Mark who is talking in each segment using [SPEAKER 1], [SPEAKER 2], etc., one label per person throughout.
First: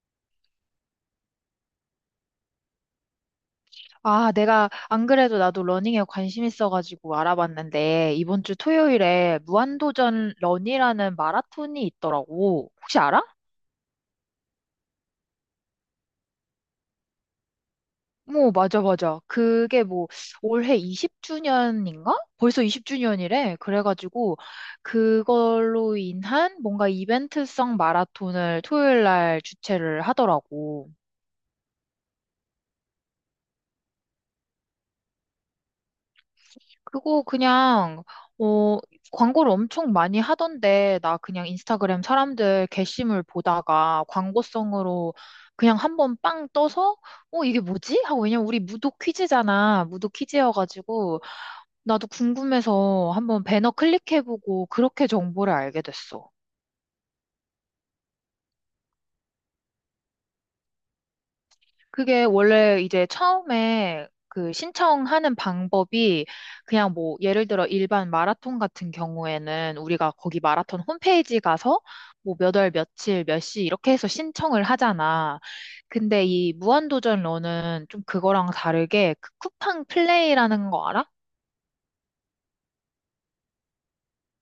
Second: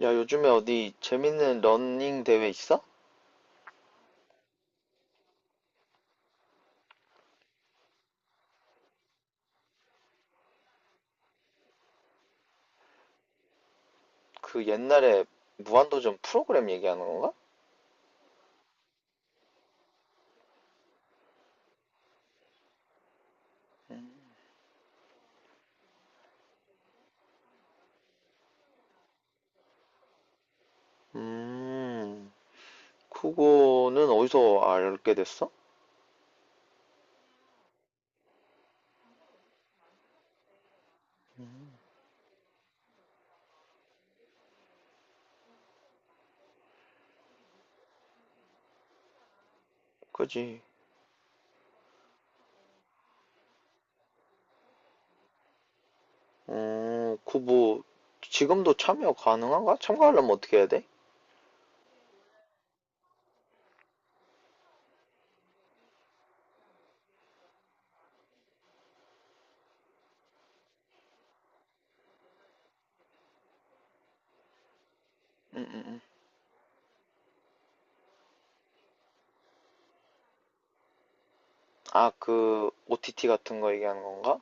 [SPEAKER 1] 야, 요즘에 어디 재밌는 러닝 대회 있어?
[SPEAKER 2] 아, 내가 안 그래도 나도 러닝에 관심 있어가지고 알아봤는데 이번 주 토요일에 무한도전 런이라는 마라톤이 있더라고. 혹시 알아?
[SPEAKER 1] 그 옛날에 무한도전 프로그램 얘기하는 건가?
[SPEAKER 2] 뭐, 맞아, 맞아. 그게 뭐 올해 20주년인가? 벌써 20주년이래. 그래가지고 그걸로 인한 뭔가 이벤트성 마라톤을 토요일 날 주최를 하더라고.
[SPEAKER 1] 음, 그거는 어디서 알게 됐어?
[SPEAKER 2] 그거 그냥, 어, 광고를 엄청 많이 하던데, 나 그냥 인스타그램 사람들 게시물 보다가 광고성으로 그냥 한번 빵 떠서, 이게 뭐지? 하고, 왜냐면 우리 무도 퀴즈잖아. 무도
[SPEAKER 1] 그지?
[SPEAKER 2] 퀴즈여가지고, 나도 궁금해서 한번 배너 클릭해보고, 그렇게 정보를 알게 됐어.
[SPEAKER 1] 어, 그 뭐, 지금도 참여 가능한가? 참가하려면 어떻게 해야 돼?
[SPEAKER 2] 그게 원래 이제 처음에 그 신청하는 방법이 그냥 뭐 예를 들어 일반 마라톤 같은 경우에는 우리가 거기 마라톤 홈페이지 가서 뭐 몇 월 며칠 몇 시 이렇게 해서 신청을 하잖아.
[SPEAKER 1] 음, 음, 음.
[SPEAKER 2] 근데 이 무한도전 러는 좀 그거랑 다르게 그 쿠팡 플레이라는 거 알아?
[SPEAKER 1] 아, 그, OTT 같은 거 얘기하는 건가?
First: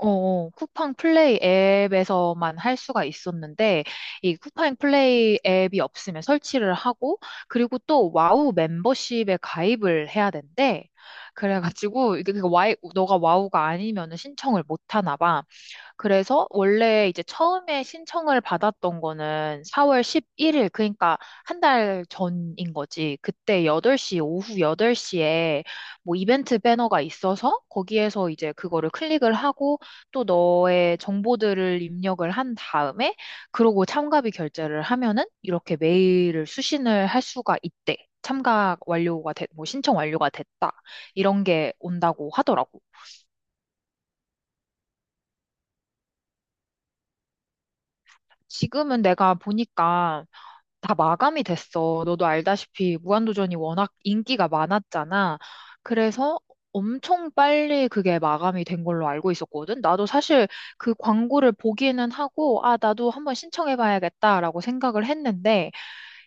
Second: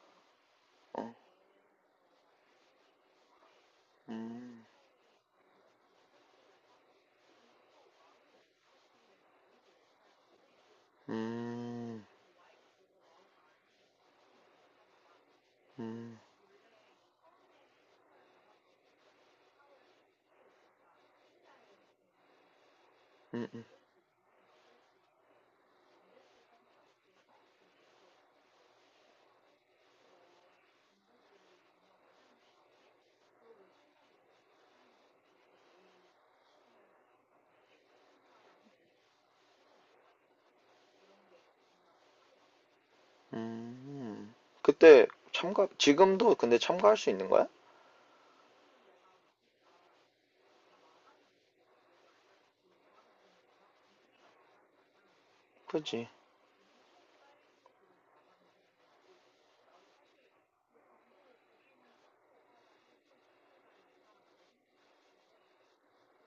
[SPEAKER 2] 어, 어. 쿠팡
[SPEAKER 1] 어,
[SPEAKER 2] 플레이 앱에서만 할 수가 있었는데, 이
[SPEAKER 1] 음,
[SPEAKER 2] 쿠팡 플레이 앱이 없으면 설치를 하고, 그리고 또 와우 멤버십에 가입을 해야 된대.
[SPEAKER 1] 음,
[SPEAKER 2] 그래가지고, 이게 그 너가 와우가 아니면 신청을 못 하나 봐.
[SPEAKER 1] 음,
[SPEAKER 2] 그래서 원래 이제 처음에 신청을 받았던 거는 4월 11일, 그러니까 한 달 전인 거지.
[SPEAKER 1] 음, 음,
[SPEAKER 2] 그때 여덟 시 오후 8시에 뭐 이벤트 배너가 있어서 거기에서 이제 그거를 클릭을 하고 또 너의 정보들을 입력을 한 다음에 그러고 참가비 결제를 하면은 이렇게 메일을 수신을 할 수가 있대. 뭐 신청 완료가 됐다. 이런 게 온다고 하더라고.
[SPEAKER 1] 음. 그때 참가, 지금도 근데 참가할 수 있는 거야?
[SPEAKER 2] 지금은 내가 보니까 다 마감이 됐어. 너도 알다시피 무한도전이 워낙 인기가 많았잖아.
[SPEAKER 1] 그지,
[SPEAKER 2] 그래서 엄청 빨리 그게 마감이 된 걸로 알고 있었거든. 나도 사실 그 광고를 보기는 하고, 아, 나도 한번 신청해봐야겠다라고 생각을 했는데,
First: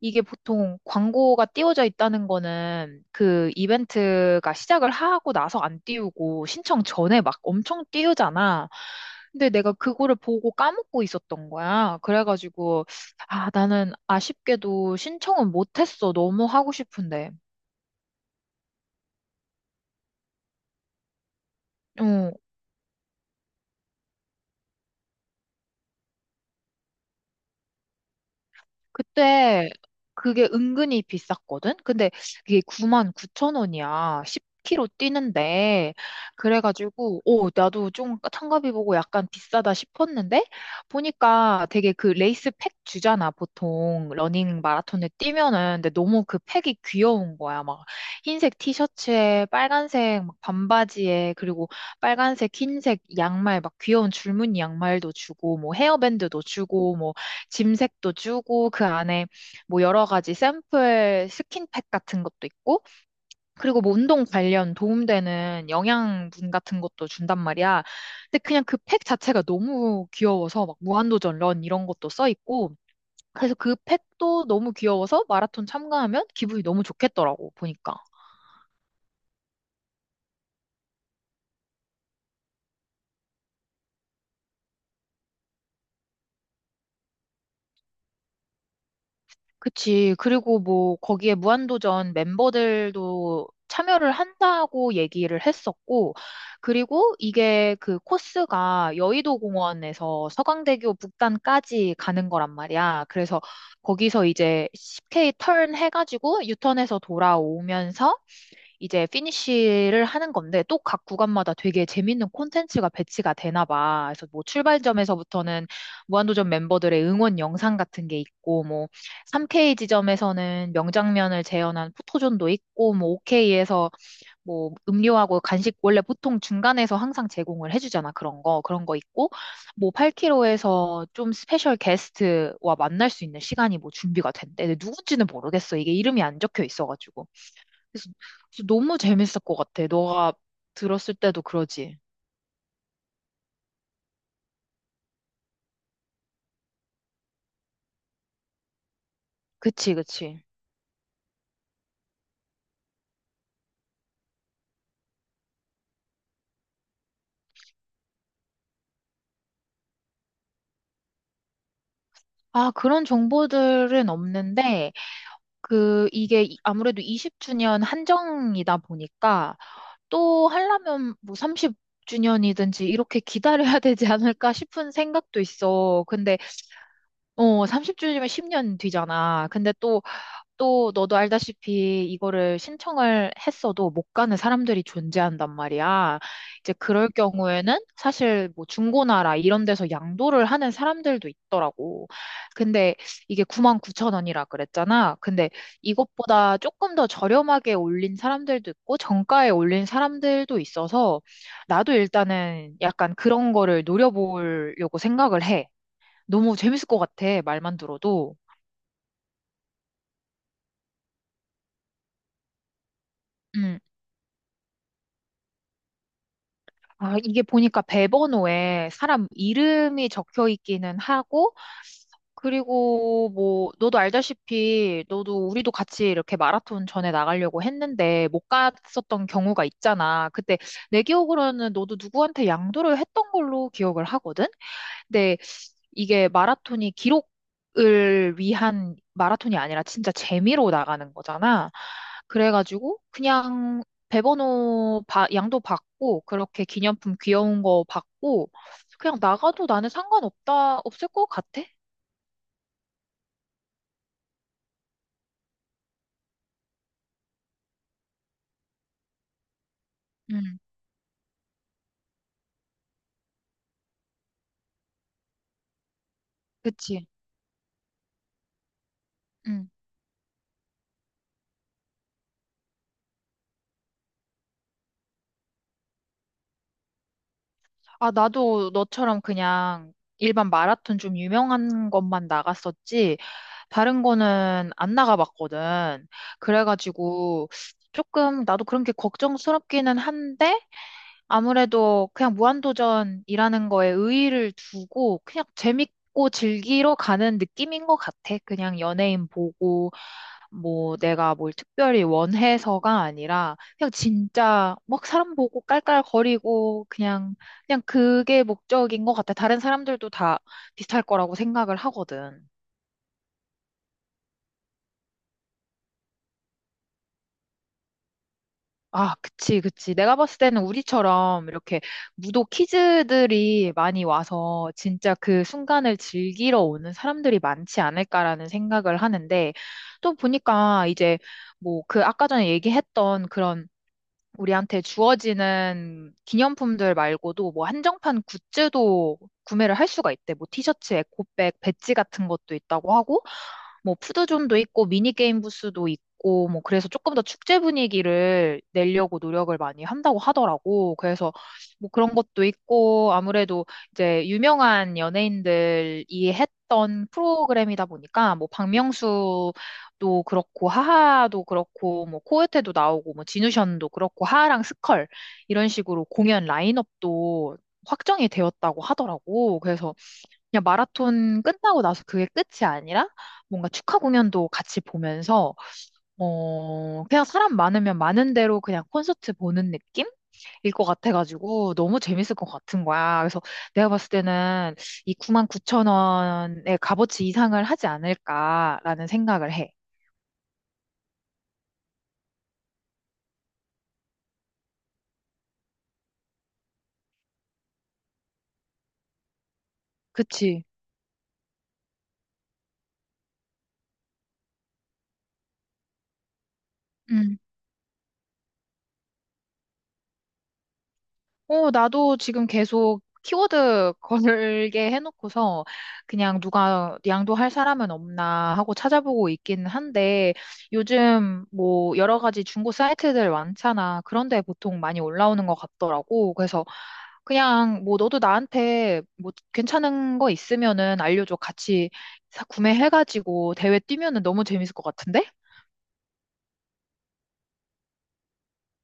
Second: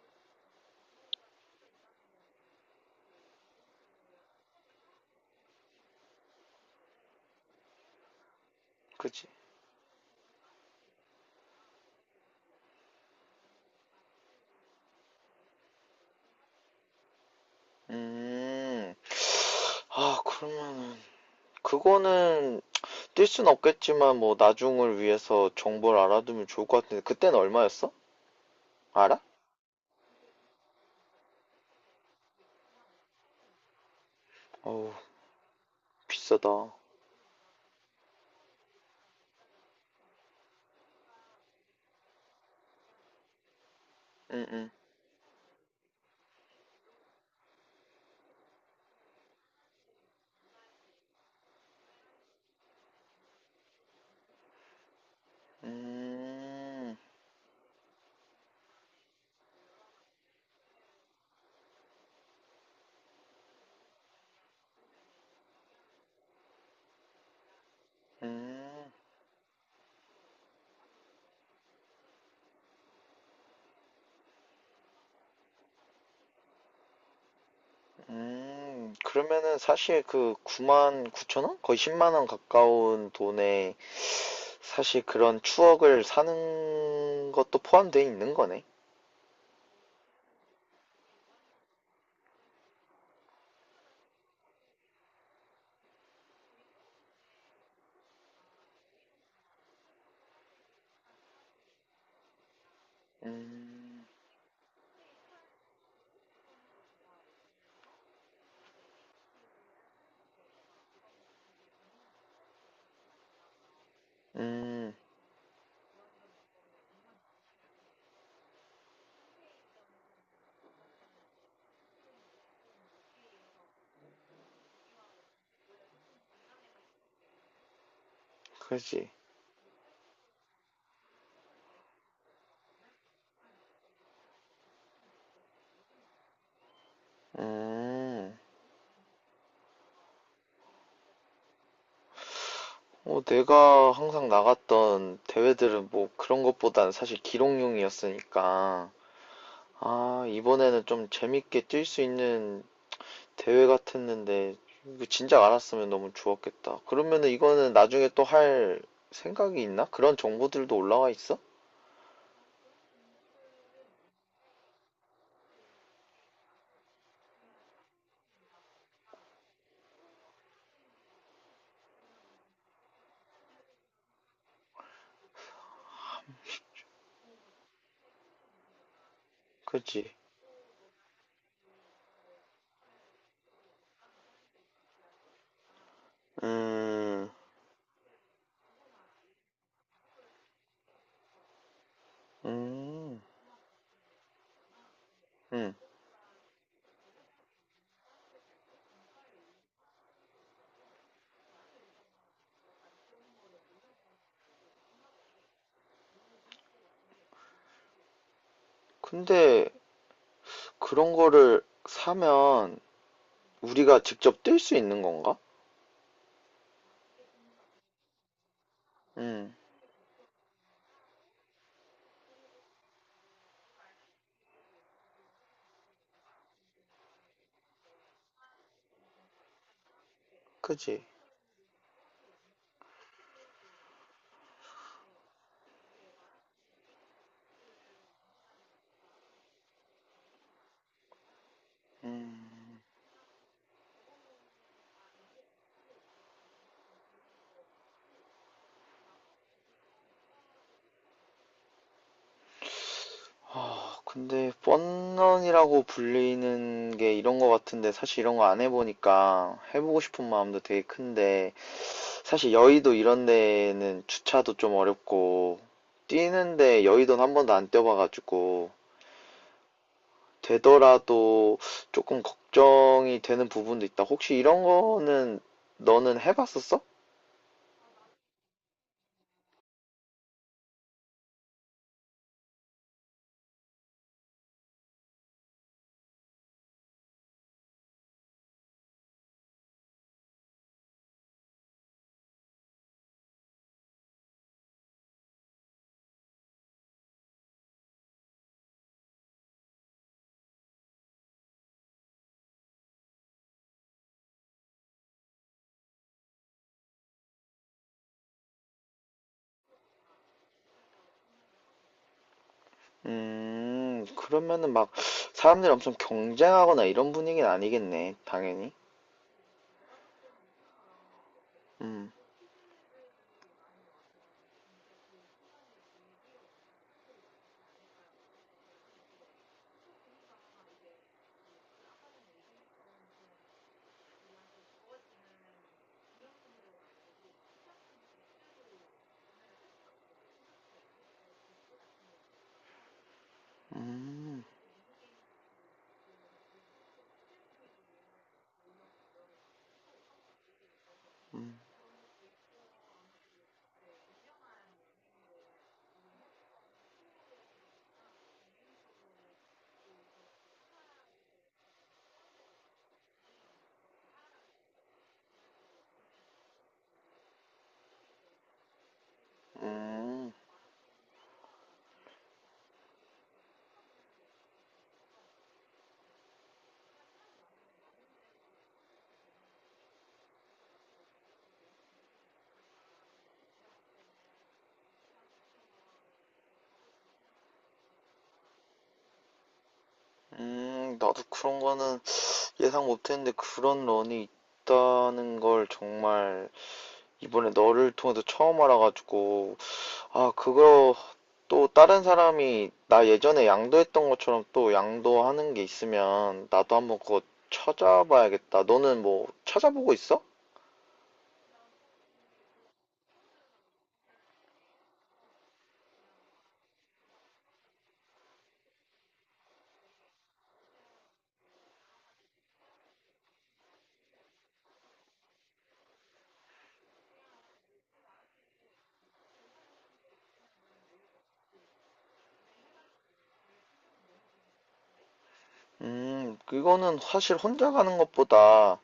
[SPEAKER 2] 이게 보통 광고가 띄워져 있다는 거는 그 이벤트가 시작을 하고 나서 안 띄우고 신청 전에 막 엄청 띄우잖아.
[SPEAKER 1] 그지.
[SPEAKER 2] 근데 내가 그거를 보고 까먹고 있었던 거야. 그래가지고, 아, 나는 아쉽게도 신청은 못했어. 너무 하고 싶은데.
[SPEAKER 1] 음. 아, 그러면은
[SPEAKER 2] 어,
[SPEAKER 1] 그거는 뛸 순 없겠지만 뭐 나중을 위해서 정보를 알아두면 좋을 것 같은데 그때는 얼마였어? 알아?
[SPEAKER 2] 그때 그게 은근히 비쌌거든? 근데 그게 9만 0천 원이야. 1 0 k 로
[SPEAKER 1] 어우,
[SPEAKER 2] 뛰는데.
[SPEAKER 1] 비싸다.
[SPEAKER 2] 그래가지고, 오, 나도 좀 참가비 보고 약간 비싸다 싶었는데, 보니까 되게 그 레이스 팩 주잖아. 보통 러닝
[SPEAKER 1] 으응..
[SPEAKER 2] 마라톤에 뛰면은. 근데 너무 그 팩이 귀여운 거야. 막 흰색 티셔츠에 빨간색 막 반바지에, 그리고 빨간색, 흰색 양말, 막 귀여운 줄무늬 양말도 주고,
[SPEAKER 1] 응
[SPEAKER 2] 뭐 헤어밴드도 주고, 뭐 짐색도 주고 그 안에 뭐 여러 가지 샘플 스킨팩 같은 것도 있고 그리고 뭐 운동 관련 도움되는 영양분 같은 것도 준단 말이야. 근데 그냥 그
[SPEAKER 1] 음,
[SPEAKER 2] 팩 자체가 너무 귀여워서 막 무한도전 런 이런 것도 써 있고 그래서 그 팩도 너무 귀여워서 마라톤 참가하면 기분이 너무 좋겠더라고 보니까.
[SPEAKER 1] 그러면은 사실 그 9만 9천 원? 거의 10만 원 가까운 돈에 사실 그런 추억을 사는 것도 포함되어 있는 거네.
[SPEAKER 2] 그치. 그리고 뭐, 거기에 무한도전 멤버들도 참여를 한다고 얘기를 했었고, 그리고 이게 그 코스가 여의도 공원에서 서강대교 북단까지 가는 거란 말이야. 그래서
[SPEAKER 1] 음,
[SPEAKER 2] 거기서 이제 10K 턴 해가지고 유턴해서 돌아오면서 이제 피니쉬를 하는 건데 또 각 구간마다 되게 재밌는 콘텐츠가 배치가 되나 봐. 그래서 뭐
[SPEAKER 1] 음,
[SPEAKER 2] 출발점에서부터는 무한도전 멤버들의 응원 영상 같은 게 있고 뭐 3K 지점에서는 명장면을 재현한 포토존도 있고 뭐 5K에서 뭐 음료하고 간식 원래 보통 중간에서 항상 제공을 해주잖아. 그런 거
[SPEAKER 1] 그렇지.
[SPEAKER 2] 있고 뭐 8km에서 좀 스페셜 게스트와 만날 수 있는 시간이 뭐 준비가 된대. 근데 누군지는 모르겠어. 이게 이름이 안 적혀 있어가지고. 그래서,
[SPEAKER 1] 음.
[SPEAKER 2] 그래서 너무 재밌을 것 같아. 너가 들었을 때도 그러지.
[SPEAKER 1] 어, 내가 항상 나갔던 대회들은 뭐 그런 것보단 사실 기록용이었으니까,
[SPEAKER 2] 그치,
[SPEAKER 1] 아,
[SPEAKER 2] 그치.
[SPEAKER 1] 이번에는 좀 재밌게 뛸 수 있는 대회 같았는데, 이거 진작 알았으면 너무 좋았겠다. 그러면은 이거는 나중에 또 할 생각이 있나? 그런 정보들도 올라와 있어?
[SPEAKER 2] 아, 그런 정보들은 없는데, 그, 아무래도 20주년 한정이다 보니까, 또 하려면 뭐 30주년이든지 이렇게 기다려야 되지 않을까 싶은 생각도 있어. 근데, 30주년이면 10년 뒤잖아. 근데
[SPEAKER 1] 그지?
[SPEAKER 2] 또 너도 알다시피 이거를 신청을 했어도 못 가는 사람들이 존재한단 말이야. 이제 그럴
[SPEAKER 1] 음,
[SPEAKER 2] 경우에는 사실 뭐 중고나라 이런 데서 양도를 하는 사람들도 있더라고. 근데
[SPEAKER 1] 음,
[SPEAKER 2] 이게 99,000원이라 그랬잖아. 근데
[SPEAKER 1] 음.
[SPEAKER 2] 이것보다 조금 더 저렴하게 올린 사람들도 있고 정가에 올린 사람들도 있어서 나도 일단은 약간 그런 거를 노려보려고 생각을 해. 너무 재밌을 것 같아. 말만 들어도.
[SPEAKER 1] 근데 그런 거를 사면
[SPEAKER 2] 음.
[SPEAKER 1] 우리가 직접 뛸 수 있는 건가?
[SPEAKER 2] 아, 이게 보니까 배번호에 사람
[SPEAKER 1] 음,
[SPEAKER 2] 이름이 적혀 있기는 하고, 그리고 뭐, 너도 알다시피, 너도 우리도 같이 이렇게 마라톤 전에 나가려고 했는데, 못 갔었던 경우가 있잖아. 그때 내
[SPEAKER 1] 그지?
[SPEAKER 2] 기억으로는 너도 누구한테 양도를 했던 걸로 기억을 하거든? 근데 이게 마라톤이 기록을 위한 마라톤이 아니라 진짜 재미로 나가는 거잖아. 그래가지고 그냥 배번호 양도 받고 그렇게 기념품 귀여운 거 받고 그냥 나가도 나는 상관없다 없을 것 같아.
[SPEAKER 1] 아, 근데 뻔런이라고 불리는 게 이런 거 같은데 사실 이런 거 안 해보니까 해보고 싶은
[SPEAKER 2] 응,
[SPEAKER 1] 마음도 되게 큰데 사실 여의도 이런 데는 주차도 좀 어렵고 뛰는데
[SPEAKER 2] 그치.
[SPEAKER 1] 여의도는 한 번도 안 뛰어봐가지고
[SPEAKER 2] 응.
[SPEAKER 1] 되더라도 조금 걱정이 되는 부분도 있다. 혹시 이런 거는 너는 해봤었어?
[SPEAKER 2] 아, 나도 너처럼 그냥 일반 마라톤 좀 유명한 것만 나갔었지, 다른 거는 안 나가봤거든. 그래가지고, 조금, 나도 그런 게 걱정스럽기는 한데, 아무래도 그냥 무한도전이라는 거에 의의를 두고 그냥 재밌고 즐기러 가는 느낌인 것 같아. 그냥 연예인 보고 뭐 내가 뭘 특별히 원해서가 아니라 그냥 진짜 막 사람 보고 깔깔거리고 그냥 그게 목적인 것 같아. 다른 사람들도 다 비슷할 거라고 생각을 하거든.
[SPEAKER 1] 그러면은 막 사람들이 엄청 경쟁하거나 이런 분위기는 아니겠네, 당연히.
[SPEAKER 2] 아, 그치, 그치. 내가 봤을 때는 우리처럼 이렇게
[SPEAKER 1] 음,
[SPEAKER 2] 무도 키즈들이 많이 와서 진짜 그 순간을 즐기러 오는 사람들이 많지 않을까라는 생각을 하는데 또 보니까 이제 뭐 그 아까 전에 얘기했던 그런 우리한테 주어지는 기념품들 말고도 뭐 한정판 굿즈도 구매를 할 수가 있대. 뭐 티셔츠, 에코백, 배지 같은 것도 있다고 하고, 뭐
[SPEAKER 1] 음.
[SPEAKER 2] 푸드존도 있고, 미니게임 부스도 있고, 뭐 그래서 조금 더 축제 분위기를 내려고 노력을 많이 한다고 하더라고. 그래서 뭐 그런 것도 있고, 아무래도 이제 유명한 연예인들이 했던 프로그램이다 보니까, 뭐 박명수 도 그렇고 하하도 그렇고 뭐 코요테도 나오고 뭐 진우션도 그렇고 하하랑 스컬 이런 식으로 공연 라인업도 확정이 되었다고 하더라고. 그래서
[SPEAKER 1] 음,
[SPEAKER 2] 그냥 마라톤 끝나고 나서 그게 끝이 아니라 뭔가 축하 공연도 같이 보면서 그냥 사람 많으면 많은 대로 그냥 콘서트 보는 느낌? 일 것 같아가지고 너무 재밌을 것 같은 거야. 그래서 내가 봤을 때는 이 99,000원의 값어치 이상을 하지 않을까라는 생각을 해.
[SPEAKER 1] 나도 그런 거는 예상 못했는데 그런 런이 있다는 걸 정말 이번에 너를 통해서 처음 알아가지고 아
[SPEAKER 2] 그치?
[SPEAKER 1] 그거 또 다른 사람이 나 예전에 양도했던 것처럼 또 양도하는 게 있으면 나도 한번 그거
[SPEAKER 2] 음.
[SPEAKER 1] 찾아봐야겠다. 너는 뭐 찾아보고 있어?
[SPEAKER 2] 어, 나도 지금 계속 키워드 걸게 해놓고서 그냥 누가 양도할 사람은 없나 하고 찾아보고 있긴 한데 요즘 뭐 여러 가지 중고 사이트들 많잖아. 그런데 보통 많이 올라오는 것 같더라고. 그래서 그냥 뭐 너도 나한테 뭐 괜찮은 거 있으면은 알려줘. 같이 구매해가지고 대회 뛰면은 너무 재밌을 것 같은데?
[SPEAKER 1] 그거는 사실 혼자 가는 것보다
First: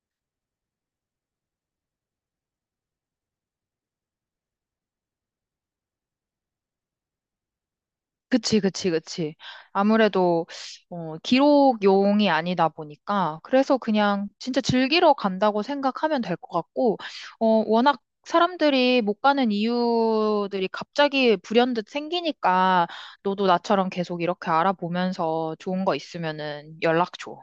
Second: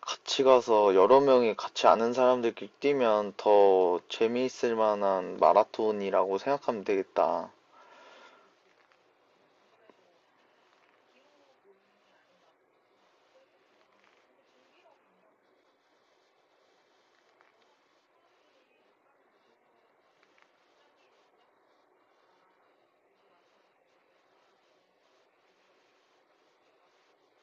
[SPEAKER 1] 같이 가서 여러 명이 같이 아는 사람들끼리 뛰면 더 재미있을 만한 마라톤이라고 생각하면 되겠다.
[SPEAKER 2] 그치, 그치, 그치. 아무래도, 기록용이 아니다 보니까, 그래서 그냥 진짜 즐기러 간다고 생각하면 될 것 같고, 워낙 사람들이 못 가는 이유들이 갑자기 불현듯 생기니까, 너도 나처럼 계속 이렇게 알아보면서 좋은 거 있으면은 연락 줘.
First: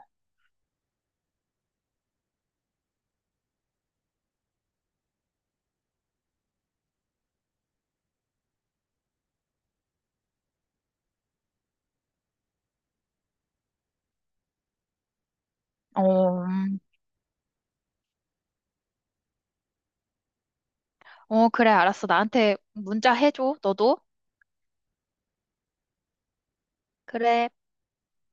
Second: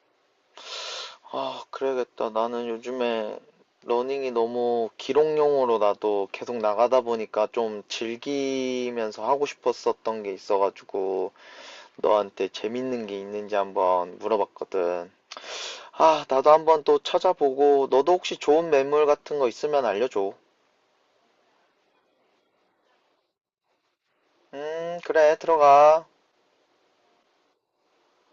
[SPEAKER 1] 아, 그래야겠다. 나는 요즘에 러닝이 너무 기록용으로 나도 계속 나가다 보니까 좀 즐기면서 하고 싶었었던 게 있어가지고 너한테 재밌는 게 있는지 한번 물어봤거든. 아,
[SPEAKER 2] 어,
[SPEAKER 1] 나도 한번 또 찾아보고 너도 혹시 좋은 매물 같은 거 있으면 알려줘.
[SPEAKER 2] 어, 그래, 알았어. 나한테 문자 해줘, 너도.
[SPEAKER 1] 그래, 들어가.
[SPEAKER 2] 그래.